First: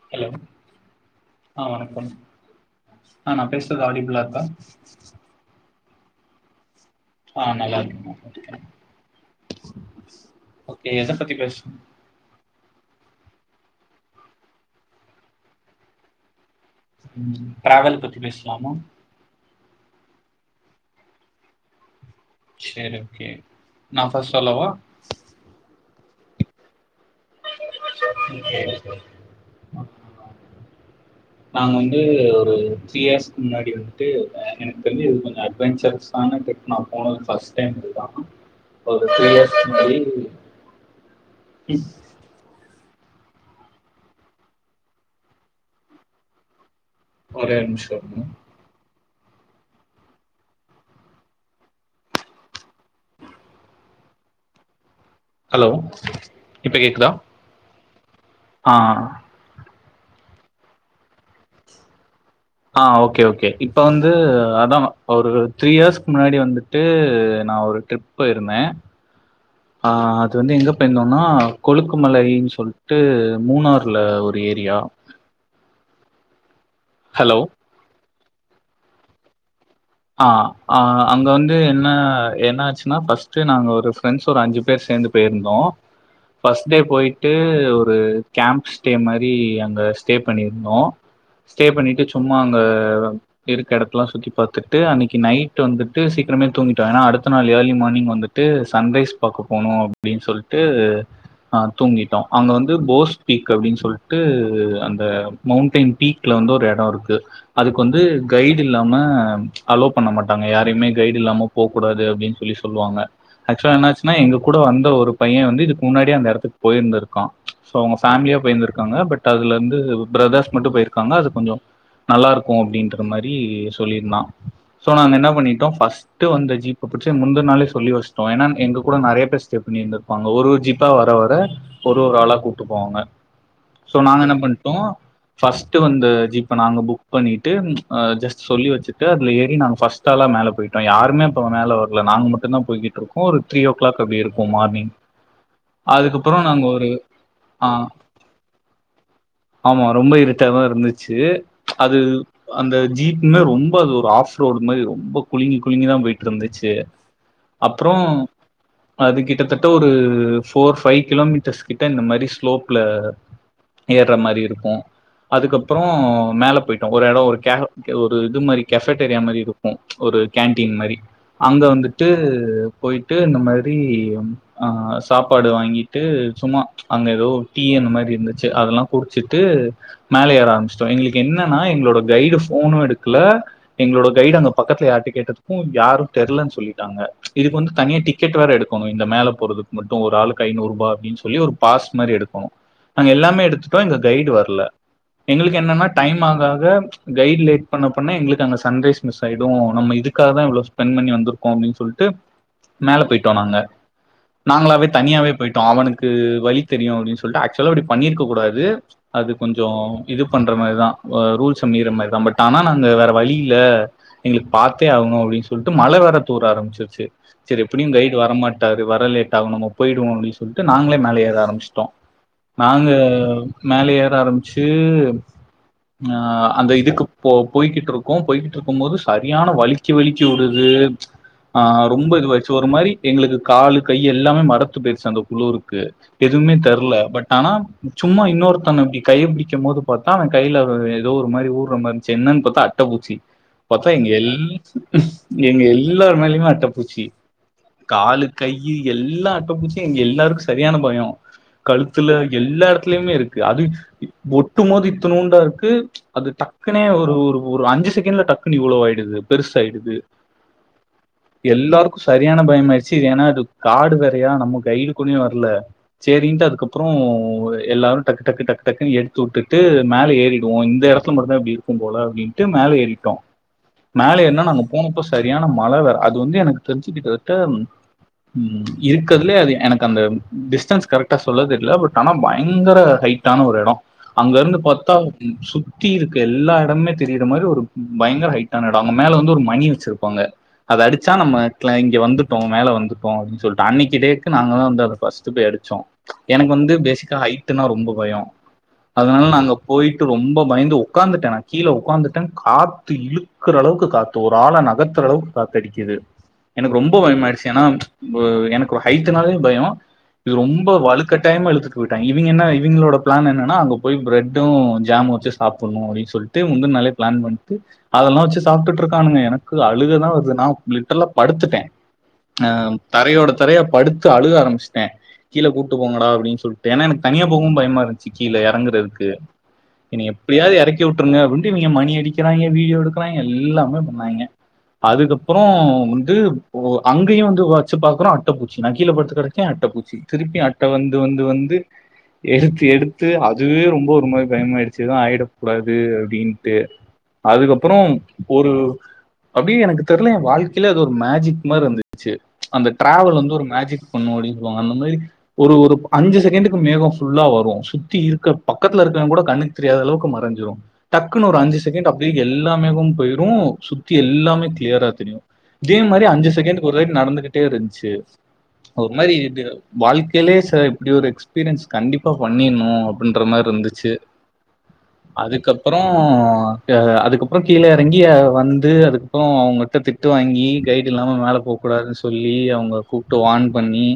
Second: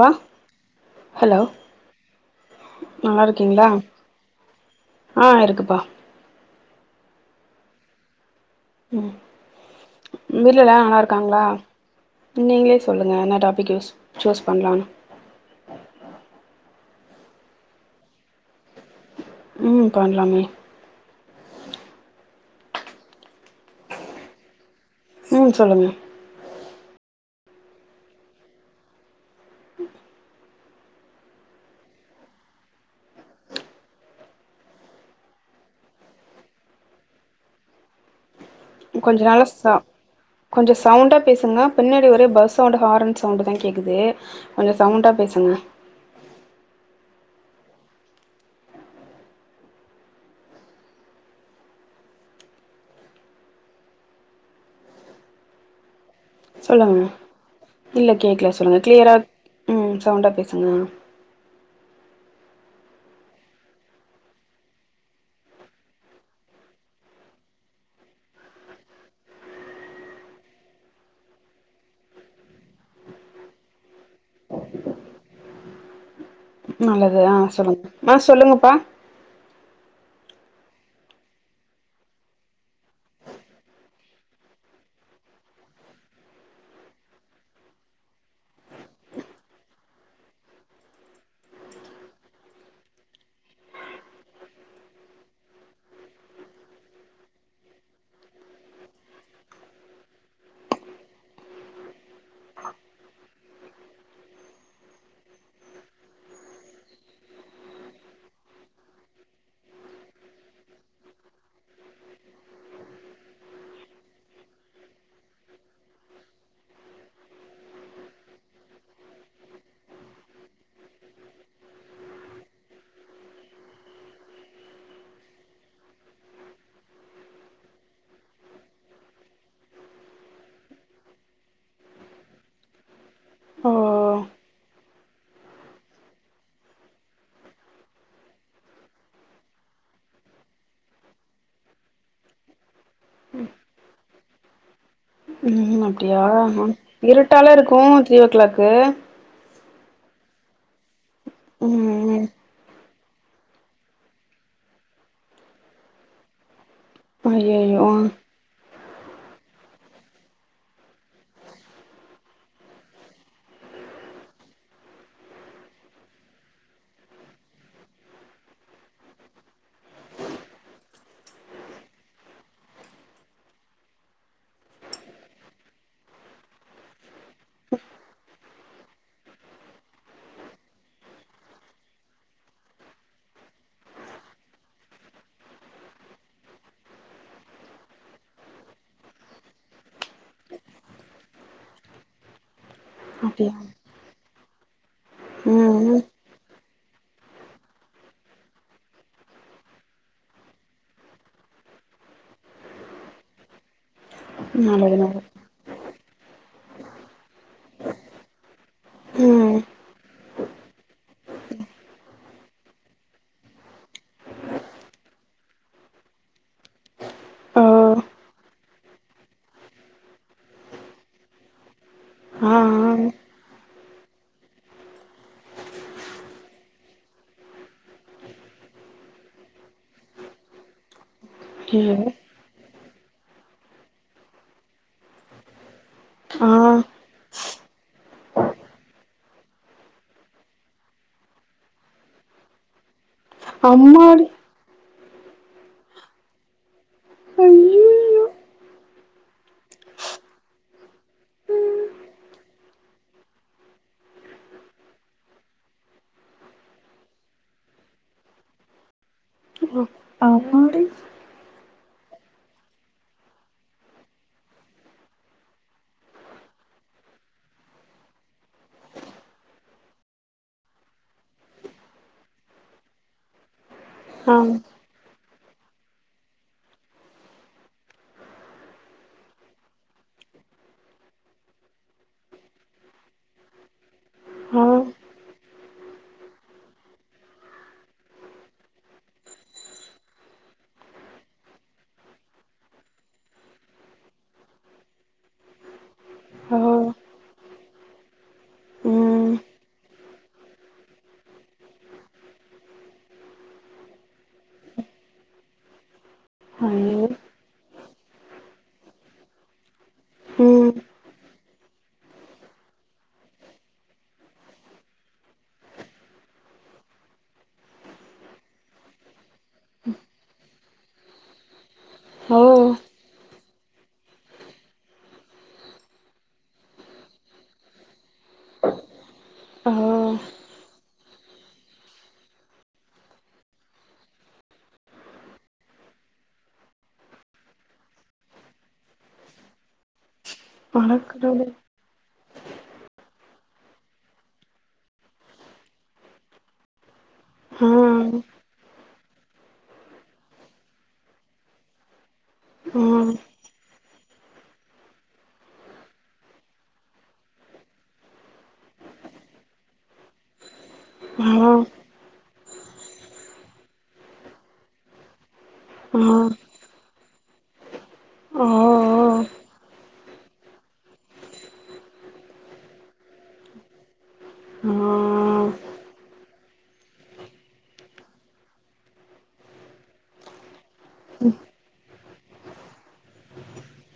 பா hello hello ஆ வணக்கம் நல்லா ஆ நா இருக்கீங்களா பேசுறது அடியப்புலா இருக்கா ஆ இருக்குப்பா ஆ நல்லா இருக்குங்க ம் உங் வீட்ல எல்லா ஓகே நல்லா எத பத்தி இருக்காங்ளா பேச நீங்களே சொல்லுங்க என்ன டாபிக் யூஸ் சூஸ் பண்ணலான்னு டிராவல் பத்தி பேஸ்லாமா ம் பண்லாமே சரி ஓகே நா ஃபர்ஸ்ட் சொல்லவா ம் சொல்லுங்க [inaudible] நாங்க வந்து ஒரு த்ரீ இயர்ஸ்க்கு முன்னாடி வந்துட்டு எனக்கு தெரிஞ்சி இது கொஞ்சோ அட்வென்சரஸ் நானு டிரிப் நா போனது ஃபஸ்ட் டைம் இதுதா ஒரு கொஞ்ச த்ரீ நல்லா இயர்ஸ் ச முன்னாடி கொஞ்சோ சவுண்டா பேசுங்க பின்னாடி ஒரே பஸ் சவுண்டு ஹார்ன் சவுண்டு தா கேக்குது கொஞ்சோ சவுண்டா பேசுங்க ஒரே ஒரு நிம்ஷோ இருங்க ஹலோ இப்ப சொல்லுங்க கேக்குதா இல்ல கேக்கல ஆ சொல்லுங்க கிளியரா ம் சவுண்டா பேசுங்க ஆ ஓகே ஓகே இப்போ வந்து அதா ஒரு த்ரீ இயர்ஸ்க்கு முன்னாடி வந்துட்டு நா ஒரு ட்ரிப் போயிருந்தே ஆ அது வந்து எங்கே போயிருந்தோனா கொழுக்கு மலைன்னு சொல்ட்டு மூணார்ல ஒரு ஏரியா நல்லது ஆ ஹலோ சொல்லுங்க ஆ சொல்லுங்கப்பா ஆ ஆ அங்க வந்து என்ன என்ன ஆச்சுன்னா ஃபஸ்ட்டு நாங்க ஒரு ஃப்ரெண்ட்ஸ் ஒரு அஞ்சு பேர் சேந்து போய் இருந்தோ ஃபஸ்ட் டே போயிட்டு ஒரு கேம்ப் ஸ்டே மாரி அங்க ஸ்டே பண்ணியிருந்தோ ஸ்டே பண்ணிட்டு சும்மா அங்க இருக்க எடத்துலா சுத்தி பாத்து ட்டு அன்னிக்கு நைட வந்துட்டு சீக்கிரமே தூங்கிட்டோ ஏனா அடுத்த நாள் ஏர்லி மார்னிங் வந்துட்டு சன்ரைஸ் பாக்க போனு அப்டின் சொல்ட்டு ஆ தூங்கிட்டோ அங்க வந்து போஸ் பீக் அப்டின்னு சொல்ட்டு அந்த மௌண்டைன் பீக்ல வந்து ஒரு எடோ இருக்கு அதுக்கு வந்து கைட் இல்லாம அல்லோ பண்ண மாட்டாங்க யாரையுமே கைட் இல்லாம போ கூடாது அப்டின்னு சொல்லி சொல்லுவாங்க ஆக்சுவலா என்ன ஆச்சுன்னா எங்க கூட வந்த ஒரு பைய வந்து இதுக்கு முன்னாடி அந்த எடத்துக்கு போயிருந்துருக்கா சோ அவங்க ஃபேமிலியா போயந்திருக்காங்க பட் அதுல இருந்து பிரதர்ஸ் மட்டு போயிருக்காங்க அது கொஞ்சொ நல்லா இருக்கு அப்டின்ற மாரி சொல்லியிருந்தா சோ நாங்க என்ன பண்ணிட்டோ ஃபஸ் ட்டு வந்த ஜீப்ப புடிச்சு முந்த நாளே சொல்லி வச்ட்டோ ஏன்னா எங்க கூட நறைய பேர் ஸ்டே பண்ணி இருந்து ப்பாங்க ஒரு ஒரு ஜீப்பா வர வர ஒரு ஒரு ஆளா கூப்ட்டு போவாங்க சோ நாங்க ஓ என்ன பண்ட்டோ ஃபஸ்ட்டு வந்த ஜீப்ப நாங்க புக் பண்ணிட்டு ஆ ஜஸ்ட் சொல்லி வெச்சு ட்டு அதுல ஏறி நாங்க ஃபஸ்ட் ஆளா மேல போயிட்டோ யாருமே அப்ப மேல வர்ல நாங்க மட்டு தா போய்கிட்ருக் கோ ஒரு த்ரீ ஓ கிளாக் அப்டி இருக்கு மார்னிங் ம் அப்டியா அதுக்கப்புறோ நாங்க அ ஒரு இருட்டால ஆ இருக்கு த்ரீ ஓ கிளாக்கு ஆமா ரொம்ப இருட்டாதா இருந்துச்சு ம் அது ம் அந்த ஜீப்மே ரொம் ப அது ஒரு ஆஃப் ரோடு மாரி ரொம்ப குலிங்க குலிங்கிதா போயிட்டு இருந்துச்சு ஐயையோ அப்புறோ அது கிட்டத்தட்ட ஒரு ஃபோர் ஃபைவ் கிலோமீட்டர்ஸ் கிட்ட இந்த மாரி ஸ்லோப்ல ஏர்ற மாரி இருக்கு அதுக்கப்புறோ மேல போயிட்டோ ஒரு எடோ ஒரு கே ஒரு இது மாரி கஃபொட்டேரியா மாரி இருக்கு ஒரு கேன்டீன் மாரி அங்க வந்துட்டு போயிட்டு இந்த மாரி ஆ சாப்பாடு வாங்கிட்டு சும்மா அங்க ஏதோ டீ அந்த மாரி இருந்துச்சு அதெல்லா குடிச்சிட்டு மேலே ஏற ஆரம்பிச்ட்டோ எங்களுக்கு என்னன்னா எங்களோட கைடு ஃபோனு எடுக்குல எங்களோட கைடு அங்க பக்கத்துல யார்ட கேட்டதுக்கு யாரு தெரிலன்னு சொல்லிட்டாங்க இதுக்கு வந்து தனியா டி க்கெட் வேற எடுக்கணு இந்த மேல போறதுக் மட்டு ஒரு ஆளுக்கு ஐநூறுபா அப்டின்னு சொல்லி ஒரு பாஸ் மாரி எடுக்கணு நாங்க எல்லாமே அப்டியா எடுத்துட்டோ எங்க கைடு வர்ல எங்களுக்கு ம் என்னன்னா ம் டைம் ஆகா ஆகா கைட் லேட் பண்ண பண்ணா எங்களு க்கங்க சன்ரைஸ் மிஸ் ஆயிடு நம்ம இதுக்காக தா இவ்ளோ ஸ்பெண்ட் பண்ணி வந்துருக்கோ அப்டின்னு சொல்ட்டு மேல போயிட்டோ நாங்க நாங்களாவே நல்லது நல்லது தனியாவே போய்டோ அவனுக்கு வழி தெரியு அப்டின்னு சொல்ட்டு ஆக்சுவலா அப்டி பண்ணி இருக்க கூடாது அது ம் கொஞ்சோ இது பண்ற மாரிதா ஆ ரூல்ச மீர்ற மாரிதா பட் ஆனா நாங்க வேற வழியில்ல எங்களுக் பாத்தே ஆகணு அப்டின் சொல்ட்டு மழ வேர தூற ஆரம்பிச்சிருச்சு செரி ஆ எப்புனியு கைடு வர மாட்டாரு வர லேட் ஆகு நம்ம போய்டுவோ அப்டி சொல்ட்டு நாங்களே மேல ஏற ஆரம்பச்ட்டோ ஆ நாங்க ஆ மேலே ஏற ஆரம்பிச்சு ஆ அந்த இதுக்கு போ போய்கிட் இருக் க்கோ போய்கிட்ருக்கும் போது சரியான வலிக்கு வலிக்கி வுடுது ஆ ஐயோ ரொம்ப இது வாச்சு ஒரு மாரி எங்களுக்கு காலு கை எல்லாமே மறத்து போயிட்ச்சு அந்த குளுருக்கு ஆ எதுவுமே தெர்ல பட் ஆனா சும்மா இன்னொருத்தன இப்டி கைய பிடிக்கும்போது பாத் தா அவ கையில ஒரு ஏதோ ஒரு மாரி ஊர்ற மாரி இந்ச்சு என்னன் பாத்தா அட்ட பூச்சி பாத்தா எங்க அம்மாடி எல் எங்க எல்லாரு மேலயுமே அட்டப்பூச்சி காளு ஐயையோ கையீ எல்லா அட்டப்பூச்சி எங்க எல்லாருக்கூ சரியான பயொ கழுத்துல எல்லா எடத்துலயுமே இருக்கு அது ஒட்டும்மோது இத்தணூண்டா இருக்கு அது டக்குனே ஒரு ஒரு அஞ்சு செகண்ட்ல டக்குனு இவ்ளோ ஆயிடுது பெருசாயிடுது அம்மாடி எல்லாருக்கூ சரியான பயமாயிடுச்சி ஏன்னா அது காடு வேறையா நம்ம கைடு குனியே வரல சேரின்ட்டு அதுக்கப்பறோ எல்லாரு டக்கு டக்கு டக்கு டக்குன்னு எடுத்து வுட்டுட்டு மேலே ஏறிடுவோ இந்த எட இடம் துல மட்டுந்தா இப்டி இருக்கும் போல அப்டின்ட்டு மேல ஏறிட்டோ மேல ஆ ஏர்னா நாங்க போனப்ப ச சரியான மழ வேற அது வந்து எனக்கு தெரிஞ்சுக்கிட்டதட்ட ம் இருக்கதுலே அது எனக்கு அந்த டிஸ்டன்ஸ் கரெக்டா சொல்ல தெர்ல பட் ஆனா பயங்கர ஹைட் டான ஒரு எடொ அங்கருந்து ஆ பாத்தா சுத்தி இருக்க எல்லா எடம்மே தெரியிற மாரி ஒரு பயங்கர ஹைட்டான எடோ அவ்ங்க மேல வந்து ஒரு மணி வச்சிருப்பாங்க அத அடிச்சா நம்ம க்ள இங்க வந்துட்டோ மேல வந்துட்டோ அப்டின் சொல்ட்டு அன்னைகிட்டேக்கு நாங்க தா வந்து அத ஃபர்ஸ் டு பேய் அடிச்சோ எனக்கு ஆ வந்து பேசிக்கா ஹைட் டுனா ரொம்ப பயொ அதனால ம் நாங்க போயிட்டு ரொம்ப பயந்து ஓக்காந்துட்ட நா கீழ ஒக்காந்துட்ட காத்து இழுக்குற அளவுக்கு காத்து ஒரு ஆள நகத்தற அளவுக்கு காத்து அடிக்குது எனக்கு ரொம்ப ஐயோ பயமாயிடுச்சு ஏன்னா எனக்கு ஹைட்டுனாலே பயொ இது ரொம்ப ம் வலுக்கட்டாயமா இழுத்துட்டு போயிட்டாங்க இவிங்க என்ன இவிங்களோட பிளான் என்னன்னா அங்க போய் பிரெட்டு ஜாம் வச்சு சாப்புண்ணு அப்டின் சொல்ட்டு முந்துன்னாலே பிளான் பண்ட்டு அதெல்லா வச்சு சாப்டுட்டு இருக்கானுங்க எனக்கு அழுகதா வருது நா லிட்ரலா படுத்துட்டே ஓ அ தரையோட தரையா படுத்து அழுக ஆரம்பமிச்ட்டே கீழ கூட்டு போங்கடா அப்டின் சொல்ட்டு ஏன்னா எனக்கு தனியா போகவும் பயமா இருந்ச்சி கீழ எறங்குறதுக்கு ஆ என்னய எப்டியாவ்து எறக்கி வுட்டுருங்க அப்டின்னு டு இவிங்க மணி அடிக்கிறாங்ஞ வீடியோ எடுக்குறாங்ஞ எல்லாமே பண்ணாய்ங்ஞ அதுக்கப்பறோ வந்து அங்கேயு வந்து வச்சு பாக்குறோ அட்டப்பூச்சி நா கீழே படுத்து கடக் கே அட்டப்பூச்சி திருப்பி அட்ட வந்து வந்து அடக்கடவுளே வந்து எடுத்து எடுத்து அதுவே ரொம்ப ஒரு மாரி பயமாயிடுச்சு எது ஆயிடக் கூடாது அப்டின் டு ஆ அதுக்கப்பறோ ஒரு அப்டியே எனக்கு தெர்ல என் வாழ்க்கையில அது ஒரு மேஜிக் மாரி இருந்துச்சு அந்த ஆ ட்ராவல் வந்து ஒரு மேஜிக் பண்ணு அப்டின் சொல்லுவாங்க அந்த மாரி ஒரு ஒரு அஞ்சு செகண்டுக்கு மேகம் ஃபுல்லா வரு சுத்தி இருக்க பக்கத்துல இருக்கவங்க கூட கண்ணு தெரியாத அளவுக்கு மறஞ்சிறு க்குனு ஆ ஒரு ஆ அஞ்சு செகண்ட் அப்டியே எல்லாமேகமு போயிரு சுத்தி எல்லாமே க்ளியரா தெரியு இதே மாரி அஞ்சு செகண்டக்கு ஒருரைட் நடந்துகிட்டே இருந்ச்சி ஆ ஆ ஒரு மாரி இது வாழ்க்கையிலயே சார் இப்டி ஒரு எக்ஸ்பீரியன்ஸ் கண்டிப்பா பண்ணிணு அப்டின்ற மாரி இருந்துச்சி அதுக்கப்பறோ அ அதுக்கப்பறோ கீழ எறங்கி வந்து அதுக்கப்பறோ அவுங்கட்ட திட்டு வாங்கி கைடு இல்லாம மேல போக் கூடாதுன் சொல்லி அவுங்க கூப்டு வான் பண்ணி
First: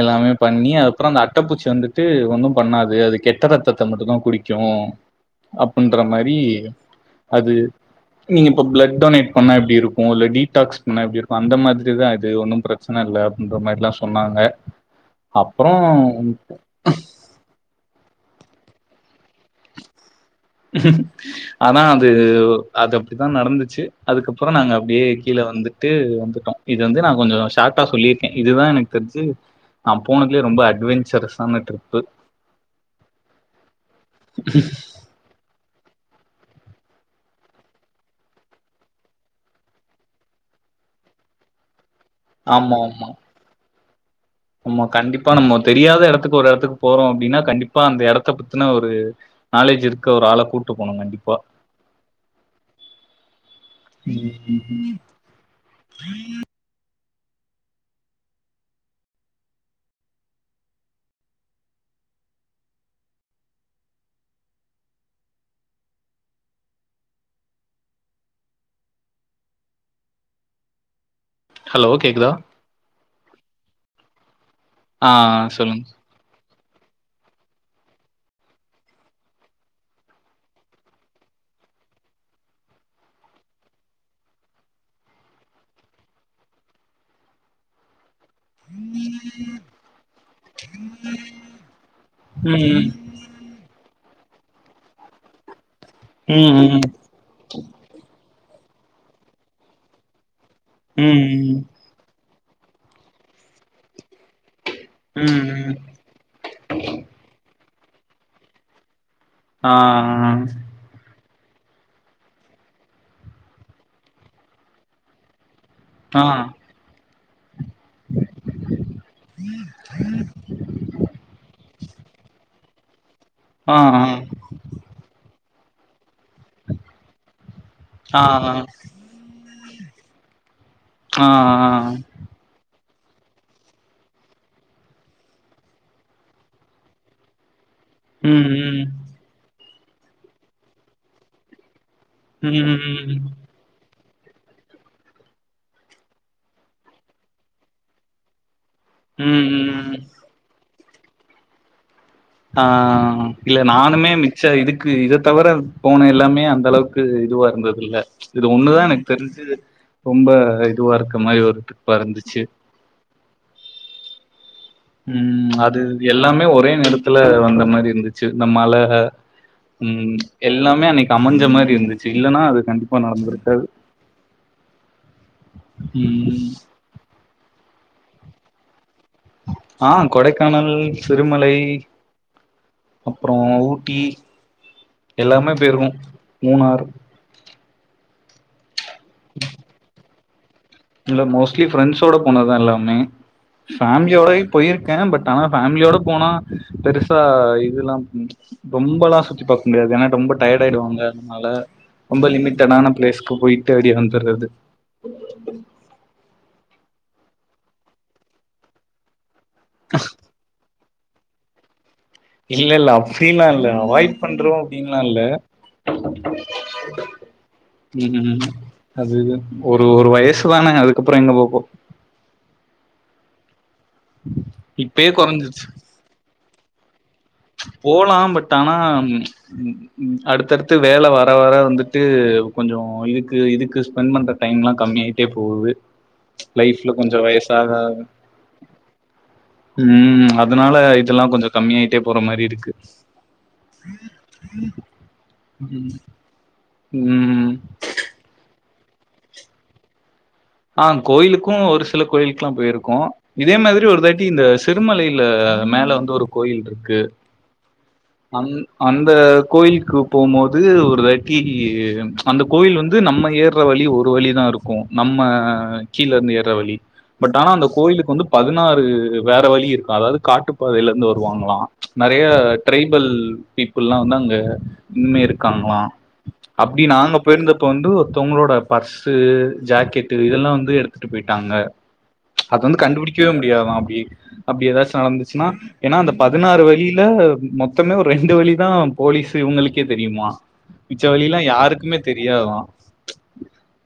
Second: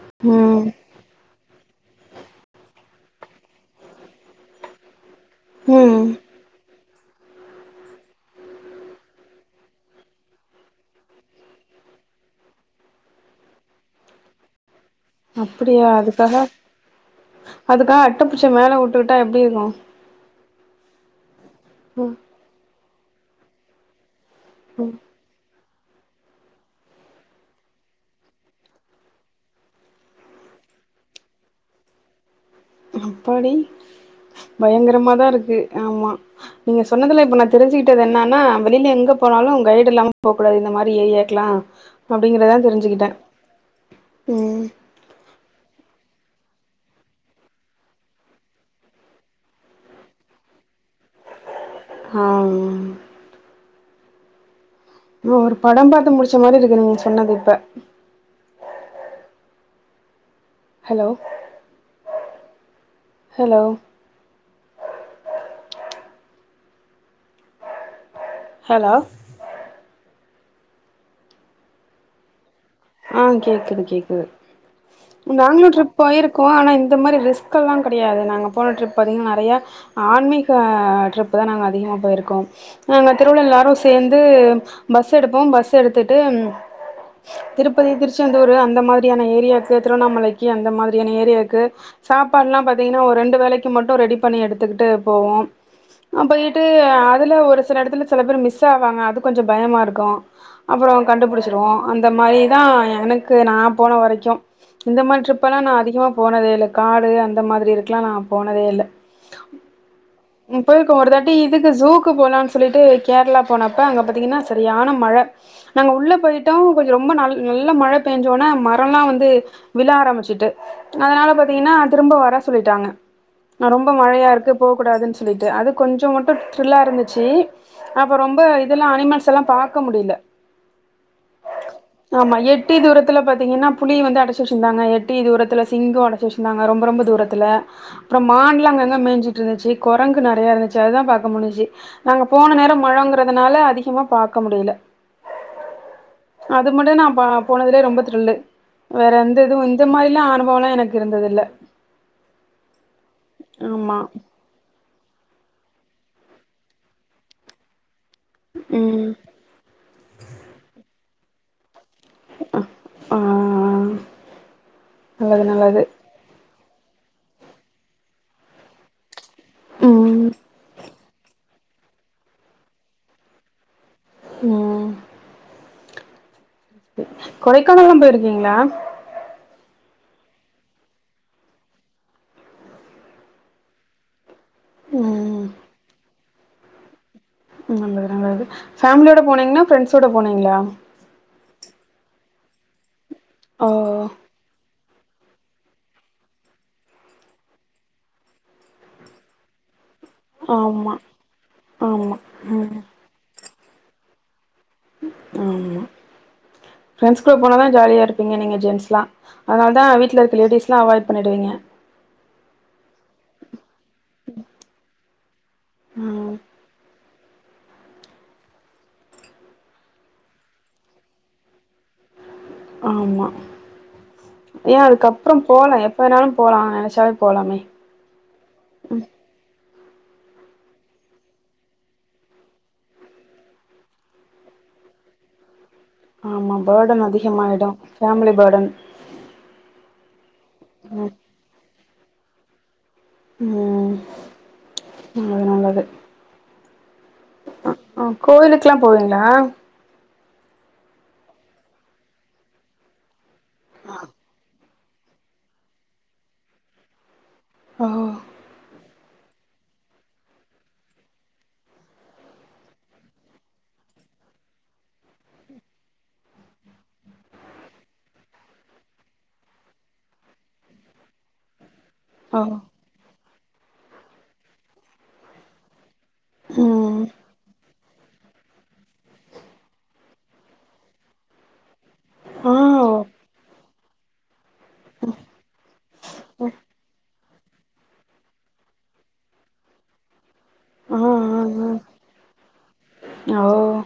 எல்லாமே ம் பண்ணி அப் அப்பறம் அந்த அட்டப்பூச்சி வந்துட்டு ஒன்னும் பண்ணாது அது கெட்ட ரத்தத்த மட்டு்ந்தா குடிக்கூ அப்புன்ற ம் மாரி அது நீங்க இப்ப ப்லட் டொனேட் பண்ணா எப்டி இருக்கூ இல்ல டீடாக்ஸ் பண்ணா எப்டி இருக்கூ அந்த மாத்ரிதா இது ஒன்னும் பிரச்ச ச்சனல்ல அப்டின்ற மாரி ல்லா சொன்னாங்க அப்புறோ அப்டியா அதுக்காக அதுக்காக அட்டப்பூச்சிய மேல வுட்டுக்கிட்டா எப்டி இருக்கூ ஆனா அது ம் அது அப்டித்தா நடந்துச்சு அதுக்கப்பறோ நாங்க அப்டியே கீழ வந்துட்டு வந்துட்டோ இது வந்து நா கொஞ்சோ ஷார்ட்டா சொல்லியிருக்கே இதுதா எனக்கு தெரிஞ்சு நா போனதுலே ரொம்ப அட்வென்ச்சரஸான ட்ரிப்பு அப்பாடி பயங்கரமாதாருக்கு ஆமா நீங்க சொன்னதலா இப்ப நா தெரிஞ்கிட்டது என்னானா வெளில எங்க போனாலு கைடு இல்லாம போக் கூடாது இந்த மாரி ஏரியாக் க்லா அப்டிங்கிறதா ஆமா, தெரிஞ்சிகிட்டே ஆமா. உம் ஆமா. கண்டிப்பா நம்ம தெரியாத எடத்துக்கு ஒரு எடத்துக்கு போறோ அப்டினா கண்டிப்பா அந்த எடத்த பத்தன ஒரு நாலேஜ் இருக்க ஒரு ஆள கூட்டு போனு கண்டிப்பா ஆ ஆ ம் ம் ஆ ஒரு படம் பாத்து முடிச்ச மாரிருக்கு நீங்க சொன்னது இப்ப ஹெலோ ஹெலோ ஹெலோ ஹலோ கேக்குதா ஆ கேக்குது கேக்குது ஆ நாங்ளு சொல்லுங்க. டிரிப் போயிருக்கோ ஆனா இந்த மாரி ரிஸ்கல்லா கெடையாது நாங்க போன ட்ரிப் அதிக நெறையா ஆன்மீக ட்ரிப்புதா நாங்க அதிகமா போயிருக்கோ நாங்க திருவிழா ல்லாரு சேந்து பஸ் எடுப்போம் பஸ் எடுத்துட்டு ப்பதி திருச்செந்தூரு அந்த மாதிரியான ஏரியாக்கு திருவண்ணாமலைக்கு அந்த மாதிரியான ஏரியாக்கு சாப்பாட்லா ம். பாத்தீங்கனா ஒரு ரெண்டு வேளைக் கி மட்டு ரெடி பண்ணி எடுத்துகிட்டு போவோம் அப்போய்ட்டு ம். அதுல ஒரு சில எடத்துல சில பேர் மிஸ் ஆவாங்க அது கொஞ்ச பயமாருக்கு அப்பறோ ம். ம். கண்டுபுடுச்சுருவோ அந்தம் மாரி தா எனக்கு நா போன வரைக்கு இந்த மாரி ட்ரிப்பலா நா ம். அதிகமா போனதேல காடு அந்த மாதிரி இருக்லா நா போனதேல ஆ ம் போயிருக்கோ ஒருதாட்டி இதுக்கு ஜூக்கு போலான் சொல்லிட்டு கேரளா போனப்ப அங்க பாத்தீங்கினா சரியான மழ நாங்க உள்ள ஆ. போய்டோ கொஞ்ச ரொம்ப நல் நல்ல மழ பேஞ்சோனே மரலா வந்து விழ ஆரம்பிச்சிட்டு அதனால பாத்தீங்கினா திரும்ப வர சொல்லிட்டாங்க அ ஆ. ரொம்ப மழையாருக்கு போக்கூடாதுன் சொல்லிட்டு அதுக் கொஞ்ச மட்டு த்ரில்லாருந்துச்சி அப்ப ஆ. ஆ. ஆ. ரொம்ப ஆ. இதெல்லா அனிமல்ஸ் எல்லாம் பாக்க முடில ஆ ஆ ஆமா எட்டி தூரத்துல பாத்தீங்கினா புலி வந்து அடச்சச்சிந்தாங்க எட்டி தூரத்துல சிங்க அடச்சிச் ந்தாங்க ரொம்ப ரொம்ப தூரத்தல அப்றம் ம். மான்லா அங்க ம். அங்க மேஞ்சிட்ருந்துச்சி கொரங்கு நெறையாருந்துச்சி அதுதா பாக்க முடிஞ்சி நாங்க போன நேர ம் மழங்கறதனால அதிகமா பாக்க முடில இது மட்டு நா பா போனதுலே ரொம்ப த்ரில்லு வேற எந்த இதுவு இந்த ம் மாரில்லா அனுபவலா எனக்கு இருந்ததில்ல ஆ இல்ல ஆமா நானுமே மி ச்ச இதுக்கு இதத் தவர போன எல்லாமே அந்தளவுக்கு இதுவா இருந்ததில்ல இது ஒன்னுதா எனக் ம் தெரிஞ்சு ரொம்ப இதுவாருக்க மாரி ஒரு டிரிப்பாருந்துச்சு ஆ ஆ ம் அது எல்லாமே ஒரே நேரத்துல வந்த மாரி இருந்துச்சு இந்த மழ ம் எல்லாமே அன்னைக்கு அமஞ்ச மாரி இருந்துச்சு இல்லனா அது கண்டிப்பா நடந்துருக்காது ம் ம் கொடைக்கானல்லாம் போயிருக்கீங்ளா ஆ கொடைக்கானல் சிறுமலை அப்றோ ஊட்டி ம் எல்லாமே போயிருக்கோ மூனார் நல்லது நல்லது ஃபேமிலியோட போனீங்னா ஃபிரெண்ட்ஸோட போனீங்ளா இல்ல மோஸ்ட்லி ஃப்ரண்ஸ்ஸோட போனதுதா எல்லாமே ஓ ஃபேமிலியோடையு போயிருக்கே பட் ஆனா ஃபேமிலியோட போனா பெருசா இதுலாம் ம் ரொம்பலா சுத்தி பாக் இந்த இது எனா ரொம்ப டயாடு ஆமா ஆயிடுவாங்க அதுனால ஆமா ரொம்ப ம் லிமிட்டடான பிளேஸ்கு போயி தேடி வந்தர்றது. ஆமா ஃப்ரெண்ட்ஸ் கூட போனாதா ஜாலியாருப்பீங்க நீங்க ஜென்ட்ஸ் லா. அதனால்தா வீட்ல இருக்க லேடீஸ்லா அவாய்ட் பண்ணிடுவீங்க. இல்லல்ல அப்டில்லா இல்ல அவாய்ட் பண்றோ அப்டின்ல்லால்ல. [inaudible] ம் ம் ம் ம் அது ஒரு ஒரு வயசு தான அதுக்கப்புறோ எங்க போப்போறோ. ஆம்மா ஏ இப்பயே அதுக்கப்புறோம் கொறஞ்சிருச்சு போலா எப்ப வேணாலும் போலா அ நெனச்சாவே போலாமே. போலாம் பட் ஆனா ம் ம் ம் அடுத்தடுத்து வேல வர வர வந்துட்டு கொஞ்சோ இதுக்கு இதுக்கு ஸ்பெண் பண்ற டைம்லா கம்மியாயிட்டே போவுது. ஆமா பேடன் அதிகமாயிடு ஃபேமிலி பேடன். ம் அதுனால ம் இதுல்லா கொஞ்சோ கம்மியாயிட்டே போற மாரி இருக்கு. ம் நல்லது ம் ம். அ ஆ கோயிலுக்லா போவிங்ளா? ஆ கோயிலுக்கு ஒரு சில கோயிலுக்லா போயிருக்கோ இதே மாதிரி ஒரு தாட்டி இந்த சி திருமலையில மேல வந்து ஒரு கோயில்ருக்கு. ஓஹோ அந் அந்த கோயில்க்கு போம் போது ஒரு தாட்டி அந்த கோவில் வந்து நம்ம ஏர்ற வழி ஒரு வழிதாருக்கு நம்ம கீழ இருந்து ஏர்ற வழி. பட் ஆனா அந்த கோயிலுக்கு வந்து பதினாறு வேற வழி இருக்கா அதாவ்து காட்டுப்பாதையிலருந்து வருவாங்ளா. நறைய ஓ டிரைபல் பீப்புள்லா வந்து அங்க இன்மே இருக்காங்களா. அப்டி ம் நாங்க போய்ர்ந்தப்ப வந்து ஒருத்தவங்ளோட பர்ஸு, ஜேக்கெட் டு இதெல்லா வந்து எடுத்துட்டு போய்ட்டாங்க. அது வந்து கண்டுபிடிக்வே முடியாதா அப்டி. அப்டி எதாச்சு நடந்துச்சுன்னா ஏனா அந்த பதினாறு வழியில மொத் தமே ஒர் ரெண்டு வழி தா போலீஸு இவுங்குளுக்கே தெரியுமா. மிச்ச வழில்லா யாருக்குமே தெரியாதா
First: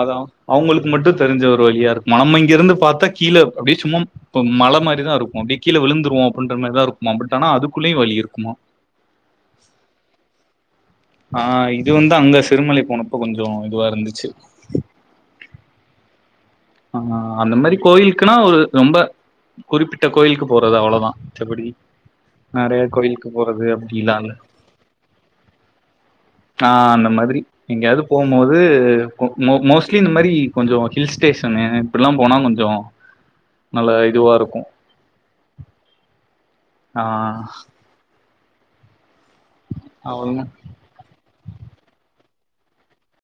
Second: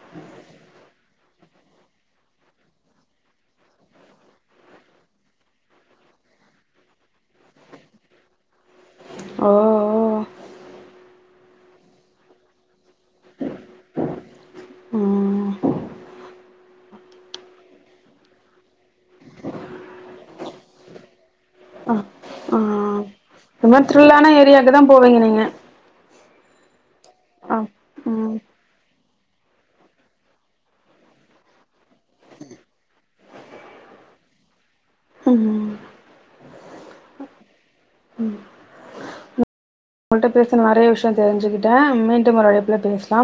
அதா அவுங்குளு க் மட்டு தெரிஞ்ச ஒரு வழியா இருக்குமா நம்ம இங்கிருந்து பாத்தா கீழ அப்டியே சும்மாம் இப்ப மல மாரிதா இருக்கு அப்டே கீழ விழுந்துருவோ அப்பின்ற மாரிதா இருக்குமா பட் ஆனா அதுக்குள்ளியு வழி இருக்குமா. ஓ ஓ. ஆ இது வந்து அங்க சிறுமலை போனப்ப கொஞ்சோ இதுவா இருந்துச்சு. ம். ஆ அந்த மாரி கோயில்க்குனா ஒரு ரொம்ப குறிப்பிட்ட கோயிலுக்கு போறது அவ்ளதா மத்தபடி அ ஆ இந்த மார் அப்டிலா இல்ல த்ரில்லான ஏரியாக்கு தா போவிங்க நீங்க. ஆ அந்த மாதிரி அ எங்யாது ம் போம்போது கு மோ மோஸ்ட்லி இந்த மாரி கொஞ்சோ ஹில்ஸ் டேசனு இப்பில்லா போனா கொஞ்சோ நல்ல இதுவா இருக்கு. ம் ஆ உங்கள்ட்ட அவ்ளோதா பேசுன நறைய விஷ்யோ தெரிஞ்சுக்கிட்டே மீண்டும் ஒரு அழைப்புல பேசலாம்.